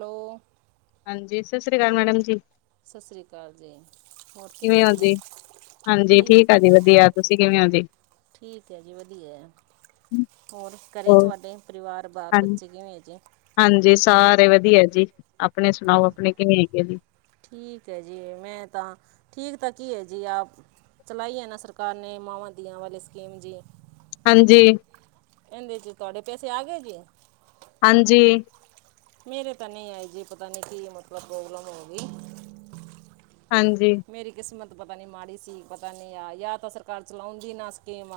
Hello. ਹਾਂਜੀ, ਸ ਸ੍ਰੀ ਕਾਲ ਮੈਡਮ ਜੀ। ਸ ਸ੍ਰੀ ਕਾਲ ਜੀ, ਹੋਰ ਕਿਵੇਂ ਓ ਜੀ? ਹਾਂਜੀ, ਠੀਕ ਆ ਜੀ ਵਧੀਆ‌ ਤੁਸੀਂ ਕਿਵੇਂ ਓ ਜੀ? ਠੀਕ ਐ ਜੀ ਵਧੀਐ, ਹੋਰ ਕਰੇ ਹੋਰ ਤੁਐਡੇ ਪਰਿਵਾਰ ਹਾਂ ਬਾਲ-ਬੱਚੇ ਕਿਵੇਂ ਐ ਜੀੇ? ਹਾਂਜੀ, ਸਾਰੇ ਵਧੀਐ ਜੀ। ਆਪਣੇ ਸੁਣਾਓ ਹੂੰ ਆਪਣੇ ਕਿਵੇਂ ਹੈਗੇ ਆਂ ਜੀ? ਠੀਕ ਐ ਜੀ ਮੈਂ ਤਾਂ, ਠੀਕ ਤਾਂ ਕੀ ਐ ਜੀ ਆਪ ਚਲਾਈ ਐ ਨਾ ਸਰਕਾਰ ਨੇ ਮਾਵਾਂ-ਦੀਆਂ ਵਾਲੇ ਸਕੀਮ ਜੀ। ਹਾਂਜੀ। ਏੰਦੇ ਜੀ ਤੁਆਡੇ ਪੈਸੇ ਆ ਗਏ ਜੀ? ਹਾਂਜੀ। ਮੇਰੇ ਤਾਂ ਨੀ ਆਏ ਜੀ, ਪਤਾ ਨੀ ਕੀ ਮਤਲਬ ਪ੍ਰੋਬਲਮ ਹੋ ਗਈ। ਹਾਂਜੀ ਮੇਰੀ ਕਿਸਮਤ ਪਤਾ ਨੀ ਮਾੜੀ ਸੀ, ਪਤਾ ਨੀ ਆ ਯਾ ਤਾਂ ਸਰਕਾਰ ਚਲਾਉਂਦੀ ਨਾ ਸਕੀਮ।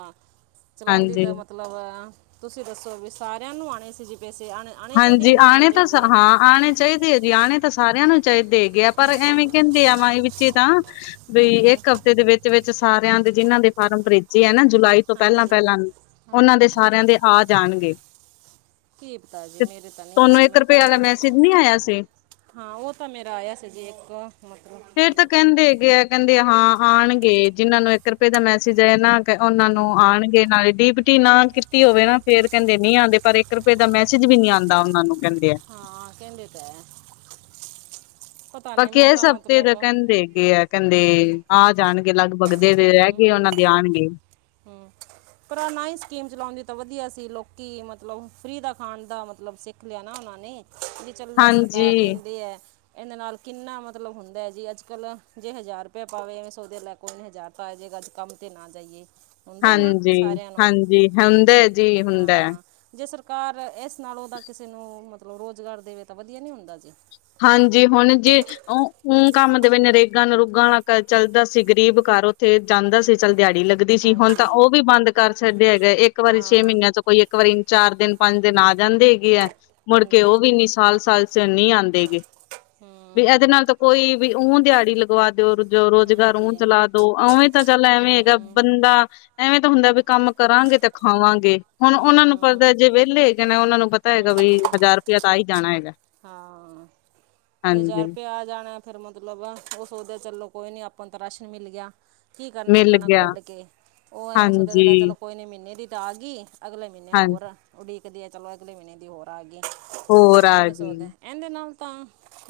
ਚਲਾਉਂਦੀ ਤਾਂ ਹਾਂਜੀ ਮਤਲਬ ਤੁਸੀਂ ਦੱਸੋ ਵੀ ਸਾਰਿਆਂ ਨੂੰ ਆਉਣੇ ਸੀ ਜੀ ਪੇਸੇ ਆਣੇ ਚਾਈਦੇ ਯਾ ਨੀ ਆਣੇ ਤਸ ਹਾਂ। ਚਾਹੀਦੇ ਹਾਂ, ਆਣੇ ਚਾਈਦੇ ਐ ਜੀ ਆਣੇ ਤਾਂ ਸਾਰਿਆਂ ਨੂੰ ਚਾਈਦੇ ਹੈਗੇ ਆ, ਪਰ ਐਵੇਂ ਕੈੰਦੇ ਆ ਮਾਈ ਵਿੱਚ ਤਾਂ ਬਈ ਹਾਂਜੀ ਏਕ ਹਫ਼ਤੇ ਦੇ ਵੇਚ-ਵੇਚ ਸਾਰਿਆਂ ਦੇ ਜਿਨਾਂ ਦੇ ਫਾਰਮ ਭਰੇਜੇ ਐ ਨਾ ਜੁਲਾਈ ਤੋਂ ਹਾਂਜੀ ਪੈਲਾਂ-ਪੈਲਾਂ ਹਾਂ ਓਹਨਾਂ ਦੇ ਸਾਰਿਆਂ ਦੇ ਆ ਜਾਣਗੇ। ਕੀ ਪਤਾ ਜੀ ਤੇ ਮੇਰੇ ਤਾਂ ਨੀ ਤੁਹਾਨੂੰ ਆਏ, ਇੱਕ ਮੈਂ ਰੁਪਏ ਤਾਂ ਵਾਲਾ ਮੈਸੇਜ ਨਹੀਂ ਆਇਆ ਸੀ ਹਾਂ, ਓਹ ਤਾਂ ਮੇਰਾ ਆਇਆ ਸੀ ਜੀ ਇੱਕ ਮਤਲਬ ਫਿਰ ਤਾਂ ਕੈੰਦੇ ਹੈਗੇ ਐ ਕਹਿੰਦੇ ਹਾਂ ਆਣਗੇ ਜਿਹਨਾਂ ਨੂੰ ਇੱਕ ਰੁਪਏ ਦਾ ਮੈਸੇਜ ਆਇਆ ਨਾ ਉਹਨਾਂ ਨੂੰ ਹਾਂਜੀ ਆਣਗੇ, ਨਾਲੇ ਡੀਪਟੀ ਨਾ ਕੀਤੀ ਹੋਵੇ ਨਾ ਫੇਰ ਕਹਿੰਦੇ ਨਹੀ ਆਦੇ ਪਰ ਇੱਕ ਰੁਪਏ ਦਾ ਮੈਸੇਜ ਸੇਜ ਵੀ ਨੀ ਆਉਂਦਾ ਉਹਨਾ ਨੂੰ ਕਹਿੰਦੇ ਆ ਹਾਂ ਕਹਿੰਦੇ ਤਾਂ ਹੈ। ਪਤਾ ਪਰ ਨਹੀਂ ਮੈਂ ਏਸ ਤਾਂ ਹਫ਼ਤੇ ਮਤਲਬ ਦਾ ਕਹਿੰਦੇ ਹੈਗੇ ਆ ਕਹਿੰਦੇ ਆ ਜਾਣਗੇ ਲਗਭਗ ਜਿਹੜੇ ਰਹਿ ਗਏ ਹਮ, ਉਹਨਾਂ ਦੇ ਆਣਗੇ। ਹੂੰ। ਪਰ ਨਾ ਹੀ ਸਕੀਮ ਚਲਾਦੇ ਤਾਂ ਵਧੀਆ ਸੀ, ਲੋਕੀ ਮਤਲਬ ਫ੍ਰੀ ਦਾ ਖਾਣ ਦਾ ਮਤਲਬ ਸਿੱਖ ਲੈਣਾ ੳਹਨੇ ਬਈ ਚੱਲ ਸਰਕਾਰ ਹਾਂਜੀ, ਦਿੰਦੇ ਏ। ਇਹਦੇ ਨਾਲ ਕਿੰਨਾ ਮਤਲਬ ਹੁੰਦਾ ਏ ਜੀ ਅੱਜ ਕੱਲ੍ਹ ਜੇ ਹਜ਼ਾਰ ਰੁਪਇਆ ਪਾਵੇ ਐਵੇਂ ਸ ਉਹਦੇ ਲੈ ਕੋਨੇ ਹਜ਼ਾਰ ਤਾ ਆ ਜਾੇਗਾ ਅੱਜ ਕੰਮ ਤੇ ਨਾ ਜਾਈਏ। ਹੁੰਦਾ ਨਾ ਹਾਂਜੀ, ਸਾਰਿਆਂ ਨੂੰ ਹਾਂਜੀ ਹੁੰਦਾ ਜੀ ਹੁੰਦਾ। ਹਾਂ। ਜੇ ਸਰਕਾਰ ਇਸ ਨਾਲ ਉਹਦਾ ਕਿਸੇ ਨੂੰ ਮਤਲਬ ਰੋਜ਼ਗਾਰ ਦੇਵੇ ਤਾਂ ਵਧੀਆ ਨਹੀਂ ਹੁੰਦਾ ਜੇ। ਹਾਂਜੀ ਹੁਣ ਜੇ ਉਹ ਕੰਮ ਦੇ ਵਿੱਚ ਨਰੇਗਾ ਨਰੂਗਾਾਂ ਵਾਲਾ ਚੱਲਦਾ ਸੀ, ਗਰੀਬ ਘਰ ਉੱਥੇ ਜਾਂਦਾ ਸੀ ਚੱਲ ਦਿਹਾੜੀ ਲੱਗਦੀ ਸੀ ਹੁਣ ਤਾਂ ਹਾਂਜੀ ਉਹ ਵੀ ਬੰਦ ਕਰ ਛੱਡਿਆ ਹੈਗਾ, ਇੱਕ ਵਾਰੀ ਛੇ ਹਾਂ ਮਹੀਨਿਆਂ ਚ ਕੋਈ ਇੱਕ ਵਾਰੀ ਚਾਰ ਦਿਨ ਪੰਜ ਦਿਨ ਆ ਜਾਂਦੇ ਹੈਗੇ ਹੈ, ਮੁੜ ਕੇ ਹਾਂਜੀ ਉਹ ਵੀ ਇੰਨੀ ਸਾਲ ਸਾਲ ਨੀ ਆਉਂਦੇ ਗੇ ਬਈ ਇਹਦੇ ਹੂੰ ਨਾਲ ਤਾਂ ਕੋਈ ਵੀ ਊਹ ਦਿਹਾੜੀ ਲ ਲਵਾ ਦਿਓ ਰ ਰੋਜ਼ਗਾਰ ਹਾਂਜੀ ਚਲਾ ਦੋ ਉਵੇਂ ਤਾਂ ਚੱਲ ਐਵੇਂ ਹੈਗਾ ਹੂੰ ਬੰਦਾ ਐਵੇਂ ਤਾਂ ਹੁੰਦਾ ਵੀ ਕੰਮ ਕਰਾਂਗੇ ਤੇ ਖਾਵਾਂਗੇ, ਹੁਣ ਉਹਨਾਂ ਨੂੰ ਹੂੰ ਪਤਾ ਜੇ ਵਿਹਲੇ ਕਿ ਨਾ ਉਹਨਾਂ ਨੂੰ ਪਤਾ ਪਤਾ ਹੂੰ ਹੈਗਾ ਵੀ ਹਜ਼ਾਰ ਰੁਪਇਆ ਤਾਂ ਹੀ ਜਾਣਾ ਹੈਗਾ। ਹਾਂ ਤੇ ਹਾਂਜੀ ਹਜ਼ਾਰ ਰੁਪਿਆ ਆ ਜਾਣਾ ਫਿਰ ਮਤਲਬ ਉਹ ਸੋਚਦਾ ਚਲੋ ਕੋਈ ਨੀ ਆਪਾਂ ਤਾਂ ਰਾਸ਼ਨ ਮਿਲ ਗਿਆ। ਕੀ ਕਰਨਾ ਮਿਲ ਕਣਕ ਗਿਆ ਵੱਢ ਕੇ ਉਹ ਐਵੇਂ ਸੋਚਿਆ ਚਲਿਆ ਹਾਂਜੀ, ਚਲੋ ਕੋਈ ਨਹੀਂ ਮਹੀਨੇ ਦੀ ਤਾਂ ਆ ਗਈ। ਅਗਲੇ ਮਹੀਨੇ ਹਾਂ ਹੋਰ ਉਡੀਕਦੀ ਆ ਚਲੋ ਅਗਲੇ ਮਹੀਨੇ ਦੀ ਹੋਰ ਆ ਗਈ ਹੋਰ ਆ ਇਵੇਂ ਗਈ ਇਹਦੇ ਨਾਲ ਤਾਂ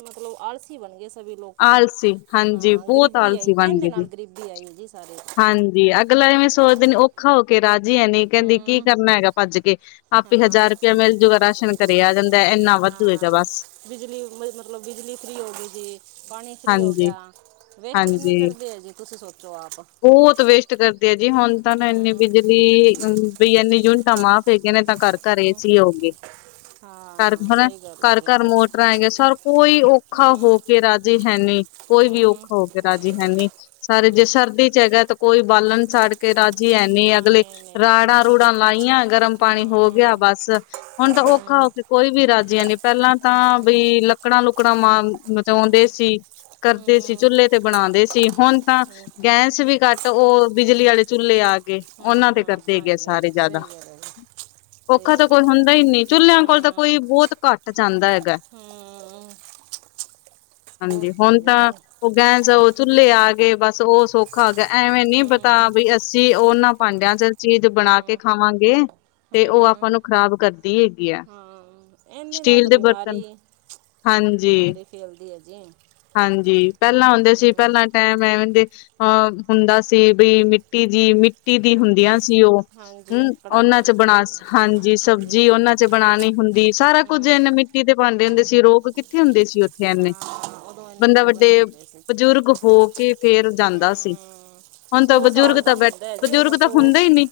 ਮਤਲਬ ਆਲਸੀ ਬਣ ਗਏ ਸਭੀ ਲੋਕ ਆਲਸੀ ਹਾਂਜੀ ਹਾਂ ਬਹੁਤ ਗਰੀਬੀ ਆਈ ਆਲਸੀ ਬਣ ਇਹਨੇ ਗਏ ਜੀ। ਨਾਲ ਗਰੀਬੀ ਆਈ ਹੈ ਜੀ ਸਾਰੇ ਹਾਂਜੀ ਅਗਲਾ ਏਵੇੈਂ ਸੋਚਦੇ ਔਖਾ ਹੋ ਕੇ ਰਾਜੀ ਐਨੀੀ ਕਹਿੰਦੀ ਕਿ ਹੂੰ ਕਰਨਾ ਹੈਗਾ ਭੱਜ ਕੇ ਆਪੇ ਹਾਂ ਹਜ਼ਾਰ ਰੁਪਇਆ ਮਿਲਜੂਗਾ ਰਾਸ਼ਨ ਘਰੇ ਆ ਜਾਂਦਾ ਇੰਨਾ ਵਾਧੂ ਹੈਗਾ ਹਾਂ ਬਸ ਬਿਜਲੀ ਮਤ--ਲਬ ਬਿਜਲੀ ਫ੍ਰਰੀ ਹੋ ਗਈ ਜੀ ਪਾਣੀ ਫ੍ਰੀ ਹੋ ਹਾਂਜੀ। ਗਿਆ ਵੇਸਟ ਕਿੰਨੀ ਹਾਂਜੀ ਕਰਦੇ ਆ ਜੀ ਤੁਸੀਂ ਸੋਚੋ ਆਪ। ਬਹੁਤ ਵੇਸਟ ਕਰਦੇ ਆ ਜੀ ਹੁਣ ਤਾਂ ਇਨੀ ਹੂੰ ਬਿਜਲੀ ਬਈ ਇਨੇ ਯੂਨਿਟਾਂ ਮਾਫ਼ ਹੈਗੇ ਨੇ ਤਾਂ ਘਰ ਘਰੇ ਹੂੰ ਏਸੀਂ ਹੋਗੇ। ਘਰ ਹਾਂ ਹੈਨਾ ਸਹੀ ਗੱਲ ਹੈ ਘਰ ਜੀ -ਘਰ ਮੋਟਰਾਂ ਹੈਗੀਆਂ ਸਰ ਕੋਈ ਔਖਾ ਹੋ ਹੂੰ ਕੇ ਰਾਜੀੇ ਹੈਨੀ। ਕੋਈ ਵੀ ਹੂੰ ਔਖਾ ਹੋ ਗਿਆ ਰਾਜੀ ਹੈਨੀ, ਸਾਰੇ ਜੇ ਸਰਦੀ ਚ ਹੈਗਾ ਤਾਂ ਕੋਈ ਬਾਲਣ ਸਾੜ ਕੇ ਰਾਜੀ ਐਨੀੇ ਨਾ ਅਗਲੇ ਨਹੀਂ ਨਹੀਂ ਰਾੜਾਂ ਰੂੜਾਂ ਲਾਈਆਂ ਗਰਮ ਪਾਣੀ ਹੋ ਗਿਆ ਹੂੰ ਬਸ ਹੁਣ ਤਾਂ ਔਖਾ ਹਮ, ਹੋ ਕੇ ਕੋਈ ਵੀ ਰਾਜੀ ਨੀ ਪਹਿਲਾਂ ਤਾਂ ਹਮ, ਬਈ ਲੱਕੜਾਂ ਲੁੱਕੜਾਂ ਮਾਰ ਮਚਾਉਂਦੇ ਸੀ। ਕਰਦੇ ਸੀ ਹਮ, ਚੁੱਲ੍ਹੇ ਤੇ ਬਣਾਉਂਦੇ ਸੀ ਹੁਣ ਤਾਂ ਗੈਸ ਵੀ ਘੱਟ ਉਹ ਬਿਜਲੀ ਵਾਲੇ ਚੁੱਲੇ ਆ ਕੇ ਉਹਨਾਂ ਤੇ ਹਾਂ ਕਰਦੇ ਹੈਗੇ ਹਾਂਜੀ ਸਾਰੇ ਜ਼ਿਆਦਾ। ਸਹੀ ਗੱਲ ਹੈ ਜੀ ਸਹੀ ਔਖਾ ਤਾਂ ਗੱਲ ਕੋਈ ਹੈ ਹੁੰਦਾ ਹੀ, ਨਹੀਂ ਚੁਲਲਿਆਂ ਕੋਲ ਤਾਂ ਹੂੰ ਕੋਈ ਬਹੁਤ ਘੱਟ ਜਾਂਦਾ ਹੈਗਾ। ਹੂੰ। ਹਾਂਜੀ, ਬਹੁਤ ਹੁਣ ਹੋ ਗਿਆ ਤਾਂ ਜੀ ਉਹ ਗਹਿਸ ਉਹ ਚੁੱਲ੍ਹੇ ਆ ਗਏ, ਬਸ ਉਹ ਸੌਖਾ ਹੋ ਗਿਆ ਐਵੇਂ ਨੀ ਪਤਾ ਹੂੰ ਬਈ ਸੀ ਓਨਾਂ ਪਾਂਡਿਆਂ ਚ ਚੀਜ਼ ਬਣਾ ਕੇ ਹੂੰ ਖਾਵਾਂਗੇ, ਤੇ ਹੂੰ ਓ ਆਪਾਂ ਹੂੰ ਨੂੰ ਖ਼ਰਾਬ ਕਰਦੀ ਹੈਗੀ ਐਂ। ਹਾਂ ਇਹਦੇ ਨਾਲ ਸਟੀਲ ਤਾਂ ਦੇ ਬਰਤਨ, ਬਿਮਾਰੀ ਹਾਂਜੀ। ਜੀਏ। ਹਾਂਜੀ, ਪੈਲਾਂ ਆਉਂਦੇ ਸੀ ਪੈਲਾਂ। ਟੈਮ ਐਵੇ ਦੇ ਅਹ ਹੁੰਦਾ ਸੀ ਬਈ ਮਿੱਟੀ ਜਿ ਮਿ ਟੀ ਦੀ ਹਾਂਜੀ ਹੁੰਦੀਆਂ ਸੀ ਓ ਹਾਂਜੀ ਹੂੰ ਓਨਾਂ ਕੜਾਈਆਂ ਚ ਬਣਾ ਸ ਹਾਂਜੀ ਸਬਜ਼ੀ ਓਨਾਂ ਚ ਬਣਾਣੀ ਹੁੰਦੀ ਸਾਰਾ ਕੁੱਝ ਹਮ, ਏਨੇ ਮਿੱਟੀ ਤੇ‌ ਪਾਂਡੇ ਹੁੰਦੇ ਸੀ ਰੋਗ ਕਿੱਥੇ ਹੁੰਦੇ ਸੀ। ਓਥੇ ਏਨੇ ਹਾਂ ਉਦੋਂ ਇੰਨੇ ਬੰਦਾ ਰੋਗ ਨਹੀਂ ਵੱਡੇ ਹੁੰਦੇ ਸੀ ਬਜ਼ੁਰਗ ਹੋ ਕੇ ਫੇਰ ਜਾਦਾ ਸੀ, ਹਮ ਹੁਣ ਤਾਂ ਸਾਲ ਬਜ਼ੁਰਗ ਤਾਂ ਦਾ ਬੈਠ ਹੁੰਦਾ ਹੈ ਜੀ ਬਜ਼ੁਰਗ ਉਦੋਂ ਤਾਂ ਹੁੰਦੇ ਈ ਨੀ।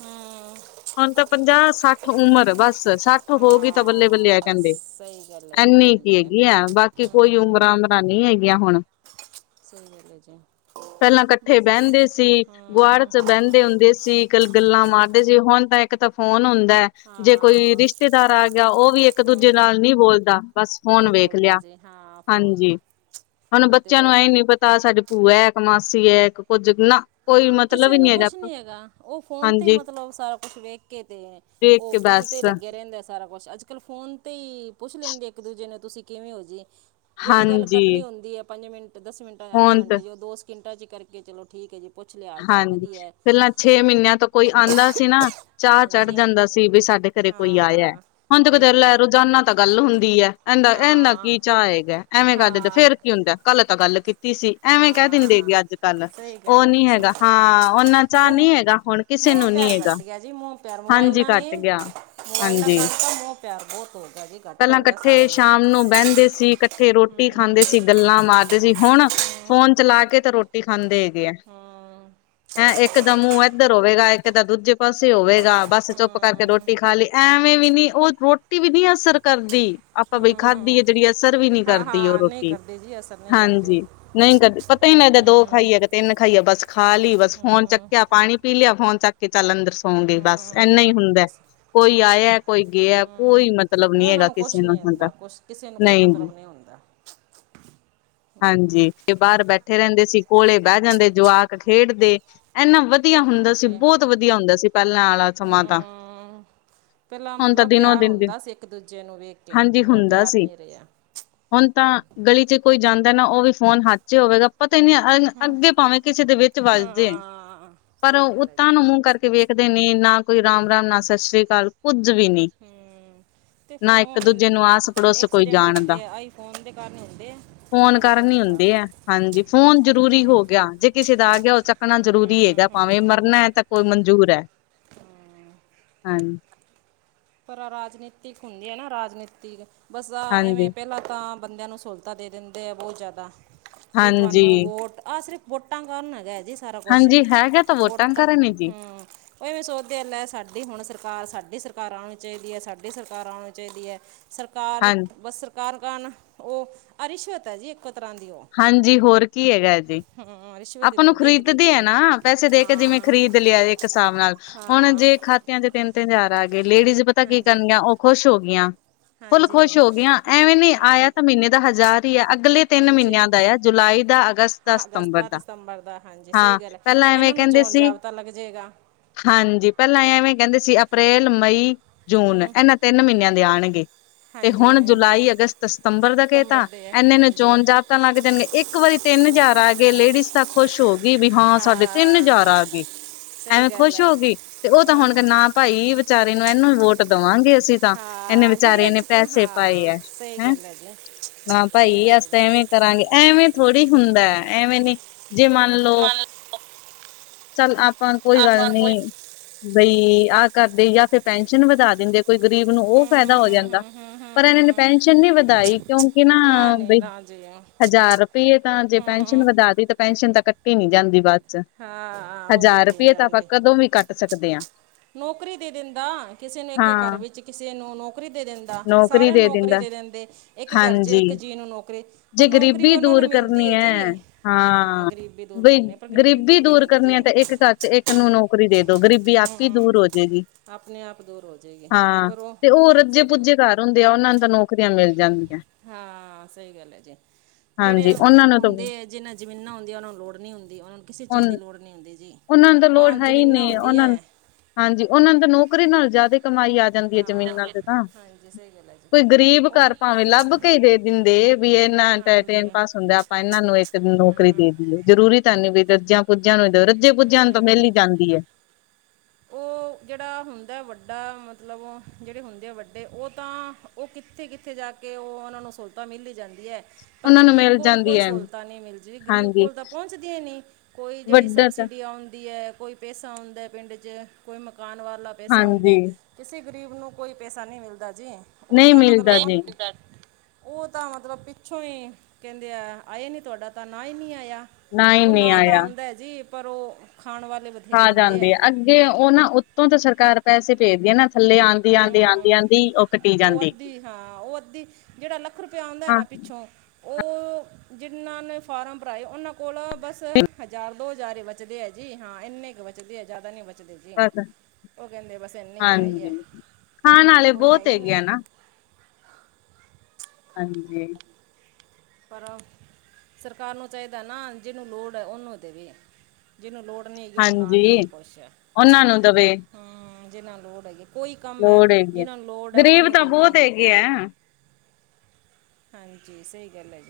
ਹਮ ਹੁਣ ਤਾਂ ਪੰਜਾਹ ਸੱਠ ਉਮਰ ਬਸ ਸੱਠ ਹੋ ਗਈ ਤਾਂ ਬੱਲੇ-ਬੱਲੇ ਹਾਂ ਆ ਬਸ ਕੈਂਦੇ। ਸਹੀ ਗੱਲ ਹੈ ਜੀ ਏਨੀ ਕੀ ਹਾਂਜੀ ਹੈਗੀ ਐ ਬਾਕੀ ਕੋਈ ਹਮ ਉਮਰਾਂ-ਉਮਰਾਂ ਨੀ ਹੈਗੀਆਂ ਹੁਣ। ਸਈ ਗੱਲ ਏ ਜੀ। ਪੈਲਾ ਕੱਠੇ ਬਸ ਬੈਂਦੇ ਸੀ ਗੁਆਰ ਹਮ 'ਚ ਬੈਂਦੇ ਹੁੰਦੇ ਸੀ ਕੱਲ ਗੱਲਾਂ ਹਮ ਮਾਰਦੇ ਜੀ ਹੁਣ ਤਾਂ ਏਕ ਤਾਂ ਫੋਨ ਹੁੰਦਾ ਐ। ਜੇ ਕੋਈ ਹਾਂ ਰਿਸ਼ਤੇਦਾਰ ਆ ਗਿਆ ਓਵੀ ਹਮ ਏਕ-ਦੂਜੇ ਨਾਲ ਨੀ ਬੋਲਦਾ ਬਸ ਫੋਨ ਨਹੀਂ ਵੇਖ ਬੋਲਦਾ ਲਿਆ। ਜੀ ਹਾਂ। ਫੋਨ ਹਾਂਜੀ ਹੁਣ ਫੋਨ ਤੇ ਬੱਚਿਆਂ ਨੂੰ ਉਹ ਐ ਨੀ ਪਤਾ ਸਾਡੀੇ ਭੂਆ ਐ ਕੇ ਮਾਸੀ ਐ ਇਕ ਕੁੱਝ ਨਾ ਕੋਈ ਹਾਂ ਮਤਲਬ ਕਿਸੇ ਹੀ ਨੂੰ ਨਹੀਂ ਕੁਛ ਨੀ ਹੈਗਾ ਓਹ ਫੋਨ ਤੇ ਹਾਂਜੀ ਮਤਲਬ ਸਾਰਾ ਕੁਛ ਵੇਖ ਕੇ ਤੇ ਵੇਖ ਓਹ ਕੇ ਫੋਨ ਬਸ ਤੇ ਈ ਲੱਗੇ ਰੈਂਦੇ ਸਾਰਾ ਕੁਛ ਅੱਜ-ਕੱਲ ਫੋਨ ਤੇ ਈ ਪੁੱਛ ਲੈਦੇ ਏਕ-ਦੂਜੇ ਨੂੰ ਤੁਸੀ ਕਿਵੇ ਹੋ ਜੀ। ਜੇੜੀ ਗੱਲ ਹਾਂਜੀ ਕਰਨੀ ਹੁੰਦੀ ਐ ਪੰਜ ਮਿੰਟ-ਦਸ ਮਿੰਟਾਂ ਜਾਂ ਅੱਧੇ ਫੋਨ ਤੇ ਘੰਟੇ ਓ ਦੋ ਸਕਿੰਟਾਂ 'ਚ ਕਰਕੇ ਚਲੋ ਠੀਕ ਐ ਜੀ। ਪੁੱਛ ਲਿਆ ਹਾਲ ਚਾਲ ਹਾਂਜੀ, ਵਧੀਆ ਹੈ ਪੈਲਾ ਛੇ ਮੀਨਿਆਂ ਤੋ ਕੋਈ ਆਂਦਾ ਸੀ ਨਾ ਚਾਅ ਚੜ ਹਾਂਜੀ ਜਾਦਾ ਸੀ ਵੀ ਸਾਡੇ ਤੇਰੇ ਕੋਈ ਆਯਾ, ਹਾਂ ਹੁਣ ਤੇ ਸਹੀ ਕਤੇ ਰੇ ਗੱਲ ਹੈ ਲੈ ਰੋਜ਼ਾਨਾ ਤਾਂ ਗੱਲ ਹੁੰਦੀ ਐ ਏਦਾ ਏਨਾ ਹਾਂ ਕੀ ਚਾ ਹੈਗਾ। ਐਵੇ ਕਰ ਦਿੰਦੇ ਹਾਂ ਫੇਰ ਕੀ ਹੁੰਦਾ ਕੱਲ ਤਾਂ ਗੱਲ ਕੀਤੀ ਸੀ ਐਵੇ ਕੈ ਦਿੰਦੇ ਹਾਂ ਅੱਜ-ਕੱਲ ਸਹੀ ਓਹ ਗੱਲ ਨੀ ਜੀ ਹੈ ਸਹੀ ਗਾ ਗੱਲ ਹਾਂ ਓਨਾ ਚਾਅ ਉਹ ਨੀ ਹੈਗਾ ਹੁਣ ਕਿਸੇ ਮੋਹ ਨੂੰ ਨੀ ਪਿਆਰ ਹੈਗਾ। ਘਟ ਗਿਆ ਜੀ ਮੋ ਪਿਆਰ ਹਾਂਜੀ ਮੋਬਾਈਲਾਂ ਨੇ। ਘੱਟ ਗਿਆ ਮੋਬਾਇਲਾਂ ਹਾਂਜੀ ਕਰਕੇ ਮੋ ਪਿਆਰ ਬੋਤ ਹੋ ਗਿਆ ਜੀ ਘੱਟ ਪਹਿਲਾਂ ਹੋ ਗਿਆ ਸਾਰਿਆਂ ਨੂੰ ਕੱਠੇ ਰੋਟੀ ਹੂੰ, ਖਾਦੇ ਸੀ ਗੱਲਾਂ ਮਾਰਦੇ ਸੀ ਹੁਣ ਹੂੰ, ਫੋਨ ਚਲਾ ਕੇ ਤਾਂ ਰੋਟੀ ਖਾਦੇ ਹੈਗੇ ਆ। ਹਾਂ। ਹੈਂ ਏਕ ਦਾ ਮੂੰਹ ਏਧਰ ਹੋਵੇਗਾ ਏਕ ਦਾ ਦੂਜੇ ਪਾਸੇ ਹੋਵੇਗਾ। ਬਸ ਚੁੱਪ ਕਰਕੇ ਹੂੰ, ਰੋਟੀ ਖਾ ਲਈ ਐਵੇ ਵੀ ਨੀ ਓਹ ਰੋਟੀ ਵੀ ਨੀ ਅਸਰ ਕਰਦੀ ਆਪਾਂ ਬਸ ਖਾਦੀ ਐ ਹੂੰ। ਜੇੜੀ ਅਸਰ ਵੀ ਨੀ ਹਾਂ ਕਰਦੀ ਓ ਹਾਂ ਨਹੀਂ ਰੋਟੀ। ਕਰਦੇ ਜੀ ਅਸਰ ਨੀ ਕਰਦੇ। ਨਈ ਕਦੇ ਪਤਾ ਈ ਨੀ ਲਗਦਾ ਦੋ ਹੂੰ, ਖਾਈਏ ਤਿੰਨ ਖਾਈਏ ਬਸ ਖਾ ਲਈ ਬਸ ਫੋਨ ਹੂੰ, ਚੱਕਿਆ ਪਾਨੀ ਪੀ ਲਿਆ ਫੋਨ ਚੱਕ ਕੇ ਚੱਲ ਅੰਦਰ ਸੌਗੇ ਬਸ ਏਨਾ ਈ ਹੂੰ, ਹੁੰਦਾ। ਬਸ ਕੋਈ ਆਯਾ, ਕੋਈ ਗਿਆ ਹੂੰ। ਕੋਈ ਮਤਲਬ ਨੀ ਉਹਨਾਂ ਹੈਗਾ ਕਿਸੇ ਕੁਛ ਨੂੰ ਨਹੀਂ ਹੂੰਦਾ ਆਉਂਦਾ ਕੁਛ ਕਿਸੇ ਨੂੰ ਕੋਈ ਨਈ ਜੀ। ਮਤਲਬ ਨਹੀਂ [unintelligible] ਹਾਂਜੀ ਤੇ ਬਾਰ ਬੈਠੇ ਰੈਂਦੇ ਸੀ ਕੋਲੇ ਬੈ ਜਾਦੇ ਜਵਾਕ ਖੇਡਦੇ। ਏਨਾ ਵਧੀਆ ਹੁੰਦਾ ਸੀ ਹਾਂਜੀ ਬੋਤ ਵਧੀਆ ਹੁੰਦਾ ਸੀ ਪੈਲਾ ਆਲਾ ਜਨਾਮਾ ਤਾਂ ਪੈਲਾ ਹੁਣ ਤਾਂ ਮਤਲਬ ਦਿਨੋ ਪਿਆਰ ਦਿਨ ਦਿਨ ਹੁੰਦਾ ਸੀ ਏਕ-ਦੂਜੇ ਨੂੰ ਵੇਖ ਕੇ ਹਾਂਜੀ ਹੁਣ ਓ ਹੁੰਦਾ ਪਿਆਰ ਸੀ ਨੀ ਰਿਆ। ਹੁਣ ਤਾਂ ਗਲੀ 'ਚ ਕੋਈ ਜਾਂਦਾ ਨਾ ਓਵੀ ਫੋਨ ਹੱਥ ਚ ਹੋਵੇਗਾ‌ ਪਤਾ ਈ ਨੀ ਅੱਗੇ ਪਾਵੇਂ ਕਿਸੇ ਦੇ ਵਿੱਚ ਵੱਜ ਜਾਵੇ ਹਾਂ ਪਰ ਸਹੀ ਗੱਲ ਹੈ ਓਤਾਂ ਜੀ ਨੂੰ ਮੂੰਹ ਕਰਕੇ ਵੇਖਦੇ ਨੇ ਕੋਈ ਰਾਮ- ਰਾਮ ਨਾ ਸਤਿ ਸ੍ਰੀ ਅਕਾਲ ਕੁੱਝ ਵੀ ਨੀ। ਹੂੰ। ਤੇ ਨਾ ਇੱਕ ਫ਼ੋਨ ਦੂਜੇ ਨੂੰ ਆਸ ਪੜੋਸ ਕੋਈ ਐਕਸੀਡੈਂਟ ਹੁੰਦੇ ਆ, ਆਈਫੋਨ ਦੇ ਕਾਰਨ ਹੁੰਦੇ ਆ। ਫ਼ੋਨ ਹੋਰ ਕਰਨ ਕਿੰਦੇ ਹੀ ਕਾਰਨ ਹੁੰਦੇ ਆ, ਹਾਂਜੀ ਫ਼ੋਨ ਜ਼ਰੂਰੀ ਹੋ ਗਿਆ ਜੇ ਕਿਸੇ ਦਾ ਆ ਗਿਆ ਉਹ ਚ ਚੱਕਣਾ ਜ਼ਰੂਰੀ ਹੈਗਾ ਭਾਵੇ ਮਰਨਾ ਐ ਤਾਂ ਕੋਈ ਮਨਜ਼ੂਰ ਐ। ਹਾਂ ਪਰ ਰਾਜਨੀਤਿਕ ਹੁੰਦੀ ਐ ਨਾ ਰਾਜਨੀਤਿਕ, ਬਸ ਹਾਂਜੀ ਐਵੇਂ ਪਹਿਲਾ ਤਾਂ ਬੰਦਿਆਂ ਨੂੰ ਸਹੂਲਤਾਂ ਦੇ ਦਿੰਦੇ ਆ ਬਹੁਤ ਜ਼ਿਆਦਾ ਵੀ ਹਾਂਜੀ ਤੁਹਾਨੂੰ ਵੋਟ ਆਹ ਸਿਰਫ ਵੋਟਾਂ ਕਾਰਨ ਹੈਗਾ ਜੀ ਸਾਰਾ ਕੁਸ਼, ਹਾਂਜੀ ਹੈਗਾ ਤਾਂ ਵੋਟਾਂ ਵੋਟਾ ਕਾਰਨ ਹੀ ਜੀ ਹੂੰ ਉਹ ਐਵੇਂ ਸੋਚਦੇ ਆ ਲੈ ਸਾਡੀ ਹੁਣ ਸਰਕਾਰ ਸਾਡੀ ਸਰਕਾਰ ਆਉਣੀ ਚਾਹੀਦੀ ਐ, ਸਾਡੀ ਸਰਕਾਰ ਆਉਣੀ ਚਾਹੀਦੀ ਐ। ਸਰਕਾਰ ਹਾਂ ਬਸ ਸਰਕਾਰ ਕਾਰਨ ਉਹ ਰਿਸ਼ਵਤ ਆ ਜੀ ਇਕ ਤਰ੍ਹਾਂ ਦੀ ਓ। ਹਾਂਜੀ ਹੋਰ ਕੀ ਹੈਗਾ ਜੀ। ਰਿਸ਼ਵਤ ਹੀ ਆਪਾਂ ਨੂੰ ਦਿੰਦੇ ਇੱਕ ਖਰੀਦਦੇ ਦੂਜੇ ਐ ਨੂੰ ਨਾ ਪੈਸੇ ਦੇ ਕੇ ਜਿਵੇ ਹਾਂ ਖਰੀਦ ਲਿਆ ਇਕ ਹਿਸਾਬ ਨਾਲ, ਹੁਣ ਹਾਂ ਜੇ ਖਾ ਖਾਤਿਆਂ ਚ ਤਿੰਨ-ਤਿੰਨ ਹਜਾਰ ਆ ਗਏ, ਲੇਡੀਜ ਪਤਾ ਕੀ ਹਾਂਜੀ ਕਰਨਗੀਆਂ ਉਹ ਖੁਸ਼ ਹੋ ਗਈਆਂ। ਫੁੱਲ ਹਾਂਜੀ ਖੁਸ਼ ਹੋ ਗਈਆਂ, ਐਵੇ ਨੀ ਆਇਆ ਹਾਂਜੀ ਤਾਂ ਮਹੀਨੇ ਦਾ ਹਜ਼ਾਰ ਹੀ ਆ ਅਗਲੇ ਤਿੰਨ ਮਹੀਨਿਆਂ ਹਾਂਜੀ ਦਾ ਆ। ਜੁਲਾਈ ਦਾ ਅਗਸਤ ਦਾ ਹਾਂ ਅਗਸਤ ਸਤੰਬਰ ਦਾ ਤੇ ਸਤੰਬਰ ਦਾ, ਹਾਂਜੀ ਸਹੀ ਹਾਂ ਗੱਲ ਐ ਪਹਿਲਾਂ ਇਹਨਾ ਐਵੇਂ ਨੂੰ ਕਹਿੰਦੇ ਨਚਾਉਣ ਸੀ ਜਾਪ ਤਾਂ ਲੱਗ ਜਾਏਗਾ। ਹਾਂਜੀ ਪਹਿਲਾ ਐਵੇ ਕਹਿਦੇ ਸੀ ਅਪ੍ਰੈਲ, ਮਈ, ਜੂਨ ਹੂੰ ਇਹਨਾਂ ਤਿੰਨ ਮਹੀਨਿਆਂ ਦੇ ਆਉਣਗੇ। ਤੇ ਹਾਂਜੀ ਹੁਣ ਜੁਲਾਈ, ਅਗਸਤ, ਸਤੰਬਰ ਦਾ ਸਤੰਬਰ ਕਹਿਤਾ, ਦੇ ਹੈ, ਐਨੇ ਨੂੰ ਹਾਂਜੀ ਚੋਣ ਜਾਪ ਤਾਂ ਲੱਗ ਜਾਣਗੇ, ਇੱਕ ਵਾਰੀ ਤਿੰਨ ਹਜ਼ਾਰ ਆ ਗਏ ਲੇਡੀਜ਼ ਤਾਂ ਖੁਸ਼ ਹੋ ਗਈ ਵੀ ਹਾਂ ਸਾਡੇ ਤਿੰਨ ਹਜ਼ਾਰ ਆ ਗਏ। ਸਹੀ ਐਵੇਂ ਗੱਲ ਖੁਸ਼ ਹੈ ਹੋ ਗਈ ਤੇ ਉਹ ਤਾਂ ਹੂੰ ਹੁਣ ਕਹ ਨਾ ਭਾਈ ਵਿਚਾਰੇ ਨੂੰ ਐਨੂੰ ਵੋਟ ਦੇਵਾਂਗੇ ਅਸੀਂ। ਤਾਂ ਇਹਨੇ ਹਾਂ ਜਿਹੜੀ ਵਿਚਾਰੇ ਨੇ ਅੱਜ ਕੱਲ ਪੈਸੇ ਪਾਏ ਹਾਂ ਆ, ਸਹੀ ਹੈਂ ਗੱਲ ਹੈ ਜੀ ਨਾ ਸਹੀ ਭਾਈ ਗੱਲ ਹੈ ਅਸੀ ਤਾਂ ਐਵੇਂ ਜੀ ਕਰਾਂਗੇ ਐਵੇਂ ਥੋੜੀ ਹੁੰਦਾ ਐਵੇਂ ਨੀ, ਜੇ ਮੰਨ ਲਓ ਚੱਲ ਆਪਾਂ ਨੂੰ ਕੋਈ ਗੱਲ ਆਪਾਂ ਕੋਈ ਨੀ। ਬਈ ਆਹ ਕਰਦੇ ਜਾਂ ਫਿਰ ਪੈਨਸ਼ਨ ਵਧਾ ਦਿੰਦੇ, ਕੋਈ ਗ਼ਰੀਬ ਨੂੰ ਉਹ ਹੂੰ ਫਾਇਦਾ ਹੋ ਜਾਂਦਾ। ਹੂੰ ਹੂੰ ਹੂੰ ਪਰ ਇਹਨਾਂ ਨੇ ਹੂੰ ਪੈਨਸ਼ਨ ਨਹੀਂ ਵਧਾਈ ਕਿਉਂਕਿ ਨਾ ਨਹੀਂ ਬਈ ਨਾ ਜੀ ਹਜ਼ਾਰ ਰੁਪਈਏ ਤਾਂ ਜੇ ਪੈਨਸ਼ਨ ਹੂੰ ਵਧਾ ਤੀ ਤਾਂ ਪੈਨਸ਼ਨ ਤਾਂ ਕੱਟੀ ਨੀ ਜਾਂਦੀ ਬਾਦ ਅੱਛਾ, ਹਾਂ ਉਹ ਹਜ਼ਾਰ ਕੱਟੇ ਨਹੀਂ ਰੁਪਈਏ ਤਾਂ ਆਪਾਂ ਜਾਂਦੇ ਕਦੋਂ ਵੀ ਕੱਟ ਸਕਦੇ ਆ। ਨੌਕਰੀ ਦੇ ਦਿੰਦਾ, ਕਿਸੇ ਨੂੰ ਇੱਕ ਘਰ ਹਾਂ ਵਿੱਚ ਕਿਸੇ ਨੂੰ ਨੌਕਰੀ ਦੇ ਦਿੰਦਾ, ਨੌਕਰੀ ਸਾਰਿਆਂ ਨੂੰ ਨੌਕਰੀ ਦਿੰਦਾ ਦੇ ਦਿੰਦੇ। ਇੱਕ ਘਰ ਚ ਹਾਂਜੀ ਇੱਕ ਜੀਅ ਨੂੰ ਨੌਕਰੀ, ਪਰ ਜੇ ਨੌਕਰੀ ਗ਼ਰੀਬੀ ਉਹਨਾਂ ਨੂੰ ਦੂਰ ਮਿਲਦੀ ਕਰਨੀ ਏ ਹੈ ਜੀ, ਹਾਂ। ਗਰੀਬੀ ਦੂਰ ਕਰਨੀ, ਪਰ ਗਰੀਬੀ ਗਰੀਬੀ ਨਹੀਂ ਦੂਰ ਹੁੰਦੀ ਜੀ ਕਰਨੀ ਆ ਤੇ ਇੱਕ ਘਰ ਚ ਇੱਕ ਨੂੰ ਨੌਕਰੀ ਦੇ ਦੋ, ਗਰੀਬੀ ਆਪੇ ਹੀ ਦੂਰ ਹੋ ਜੇਗੀ। ਅਪਣੇ ਆਪ ਦੂਰ ਹੋ ਜਾਏਗੀ, ਪਰ ਉਹ ਫੇਰ ਕੁਝ ਈ ਘਰ ਹੁੰਦੇ ਆ ਉਹਨਾਂ ਨੇ ਤੈਨੂੰ ਹਾਂ ਸਹੀ ਗੱਲ ਐ ਜੀ, ਜਿਹੜੇ ਹਾਂਜੀ ਉਹਨਾਂ ਨੂੰ ਤਾਂ ਹੁੰਦੇ ਏ ਜਿਹਨਾਂ ਜ਼ਮੀਨਾਂ ਹੁੰਦੀਆਂ ਉਹਨਾਂ ਨੂੰ ਲੋੜ ਨਹੀਂ ਹੁੰਦੀ, ਉਹਨਾਂ ਨੂੰ ਕਿਸੇ ਚੀਜ਼ ਉਨ ਦੀ ਲੋੜ ਨਹੀਂ ਹੁੰਦੀ ਜੀ, ਤਾਂ ਲੋੜ ਉਹਨਾਂ ਨੂੰ ਹੈ ਹੀ ਜ਼ਮੀਨਾਂ ਨਹੀਂ ਹੁੰਦੀ ਉਹਨਾਂ ਨੂੰ ਐ। ਹਾਂਜੀ ਉਹਨਾਂ ਨੂੰ ਤੇ ਨੌਕਰੀ ਨਾਲ ਜ਼ਿਆਦਾ ਕਮਾਈ ਆ ਜਾਂਦੀ ਆ ਹਾਂ ਜ਼ਮੀਨਾਂ ਤੇ ਤਾਂ, ਹਾਂਜੀ ਸਹੀ ਗੱਲ ਹੈ ਜੀ ਕੋਈ ਗਰੀਬ ਉਹ ਘਰ ਭਾਵੇਂ ਲੱਭ ਕੇ ਦੇ ਦਿੰਦੇ ਵੀ ਇਹਨਾਂ ਹਾਂਜੀ ਟਾਈਮ ਪਾਸ ਹੁੰਦਾ, ਆਪਾਂ ਇਹਨਾਂ ਨੂੰ ਇੱਕ ਦਿਨ ਨੂੰ ਹੂੰ ਜ਼ਰੂਰੀ ਤਾਂ ਨੀ ਵੀ ਰੱਜਿਆ ਪੁੱਜਿਆ ਨੂੰ ਦੋ, ਰੱਜਿਆ ਪੁੱਜਿਆ ਨੂੰ ਤਾਂ ਮਿਲ ਹੀ ਜਾਂਦੀ ਐ। ਓ ਜਿਹੜਾ ਹੁੰਦਾ ਵੱਡਾ ਮਤਲਬ ਜਿਹੜੇ ਹੁੰਦੇ ਵੱਡੇ ਓ ਤਾਂ ਉਹ ਕਿੱਥੇ-ਕਿੱਥੇ ਜਾ ਕੇ ਉਹ ਉਹਨਾਂ ਨੂੰ ਸਹੂਲਤਾਂ ਮਿਲ ਹੀ ਜਾਂਦੀ ਐ। ਪਰ ਉਹਨਾਂ ਨੂੰ ਗਰੀਬ ਮਿਲ ਕੋਲ ਜਾਂਦੀ ਕੋਈ ਹੈ ਸਹੂਲਤਾਂ ਨਹੀਂ ਮਿਲਦੀ, ਗਰੀਬ ਹਾਂਜੀ ਕੋਲ ਤਾਂ ਪਹੁੰਚਦੀਆਂ ਨਹੀ। ਕੋਈ ਜਿਹੜੀ ਵੱਡਾ ਤਾਂ ਸਬਸਿਡੀ ਆਉਂਦੀ ਐ, ਕੋਈ ਪੈਸਾ ਆਉਦਾ ਪਿੰਡ ਚ, ਕੋਈ ਮਕਾਨ ਵਾਲਾ ਪੈਸਾ ਆਉਂਦਾ। ਹਾਂਜੀ ਕਿਸੀ ਗ਼ਰੀਬ ਨੂੰ ਕੋਈ ਪੈਸਾ ਨਹੀ ਮਿਲਦਾ ਜੀ, ਉਹ ਨਹੀਂ ਤਾਂ ਮਤਲਬ, ਮਿਲਦਾ ਨਹੀਂ ਜੀ ਮਿਲਦਾ। ਉਹ ਤਾਂ ਮਤਲਬ ਪਿੱਛੋਂ ਹੀ ਕਹਿੰਦੇ ਆ ਆਏ ਨਹੀਂ, ਤੁਹਾਡਾ ਤਾਂ ਨਾਂ ਹੀ ਨਹੀਂ ਆਇਆ। ਨਾ ਹੀ ਉਹ ਨਹੀਂ ਨਾਂ ਤਾਂ ਆਇਆ ਆਉਂਦਾ ਹੈ ਜੀ, ਪਰ ਉਹ ਖਾਣ ਵਾਲੇ ਬਥੇਰੇ ਖਾ ਹੁੰਦੇ ਜਾਂਦੇ ਆ ਹੈ ਅੱਗੇ ਉਹ ਨਾ ਉਤੋਂ ਤਾਂ ਸਰਕਾਰ ਪੈਸੇ ਭੇਜਦੀ ਹੈ ਨਾ ਥੱਲੇ ਆਉਂਦੀ ਆਉਂਦੀ ਆਉਂਦੀ ਹੂੰ ਆਉਂਦੀ ਕੱਟੀ ਉਹ ਜਾਂਦੀ ਅੱਧੀ ਹਾਂ ਉਹ ਅੱਧੀ ਜਿਹੜਾ ਲੱਖ ਰੁਪਆ ਆਉਂਦਾ ਹਾਂ ਨਾ ਪਿ ਛੋਂ ਉਹ ਜਿੰਨਾਂ ਨੇ ਫਾਰਮ ਭਰਾਏ ਉਹਨਾਂ ਕੋਲ ਬਸ ਹਜ਼ਾਰ ਦੋ ਹਜ਼ਾਰ ਹੀ ਬਚਦੇ ਹੈ ਜੀ ਹਾਂ ਇੰਨੇ ਕੁ ਬ ਬਚਦੇ ਆ ਜ਼ਿਆਦਾ ਨੀ ਬਚਦੇ ਜੀ ਬਸ ਉਹ ਕਹਿੰਦੇ ਬਸ ਇੰਨੇ ਹੀ ਹੈ ਹੀ ਹਾਂਜੀ ਹੈ। ਖਾਣ ਆਲੇ ਕੋਈ ਹੈ ਬਹੁਤ ਹੀ ਹੈਗੇ ਨਹੀਂ ਆ ਨਾ। ਹਾਂਜੀ। ਪਰ ਸਰਕਾਰ ਨੂੰ ਚਾਹੀਦਾ ਨਾ ਜਿਹਨੂੰ ਲੋੜ ਹੈ ਉਹਨੂੰ ਦੇਵੇ। ਜਿਹਨੂੰ ਲੋੜ ਨਹੀਂ ਹੈਗੀ ਉਹਨੂੰ ਨਾ ਹਾਂਜੀ ਦੇਵੇ ਕੁਛ, ਉਹਨਾਂ ਨੂੰ ਦਵੇ ਹੂੰ ਜਿਹਨਾਂ ਨੂੰ ਲੋੜ ਹੈਗੀ ਕੋਈ ਕੰਮ ਹੈ ਲੋੜ ਹੈਗੀ ਆ ਜਿਹਨੂੰ ਲੋੜ ਹੈ ਗ਼ਰੀਬ ਉਹਨੂੰ ਤਾਂ ਦੇਵੇ ਬਹੁਤ ਹੈਗੇ ਆ ਹਾਂਜੀ, ਸਹੀ ਗੱਲ ਹੈ ਜੀ।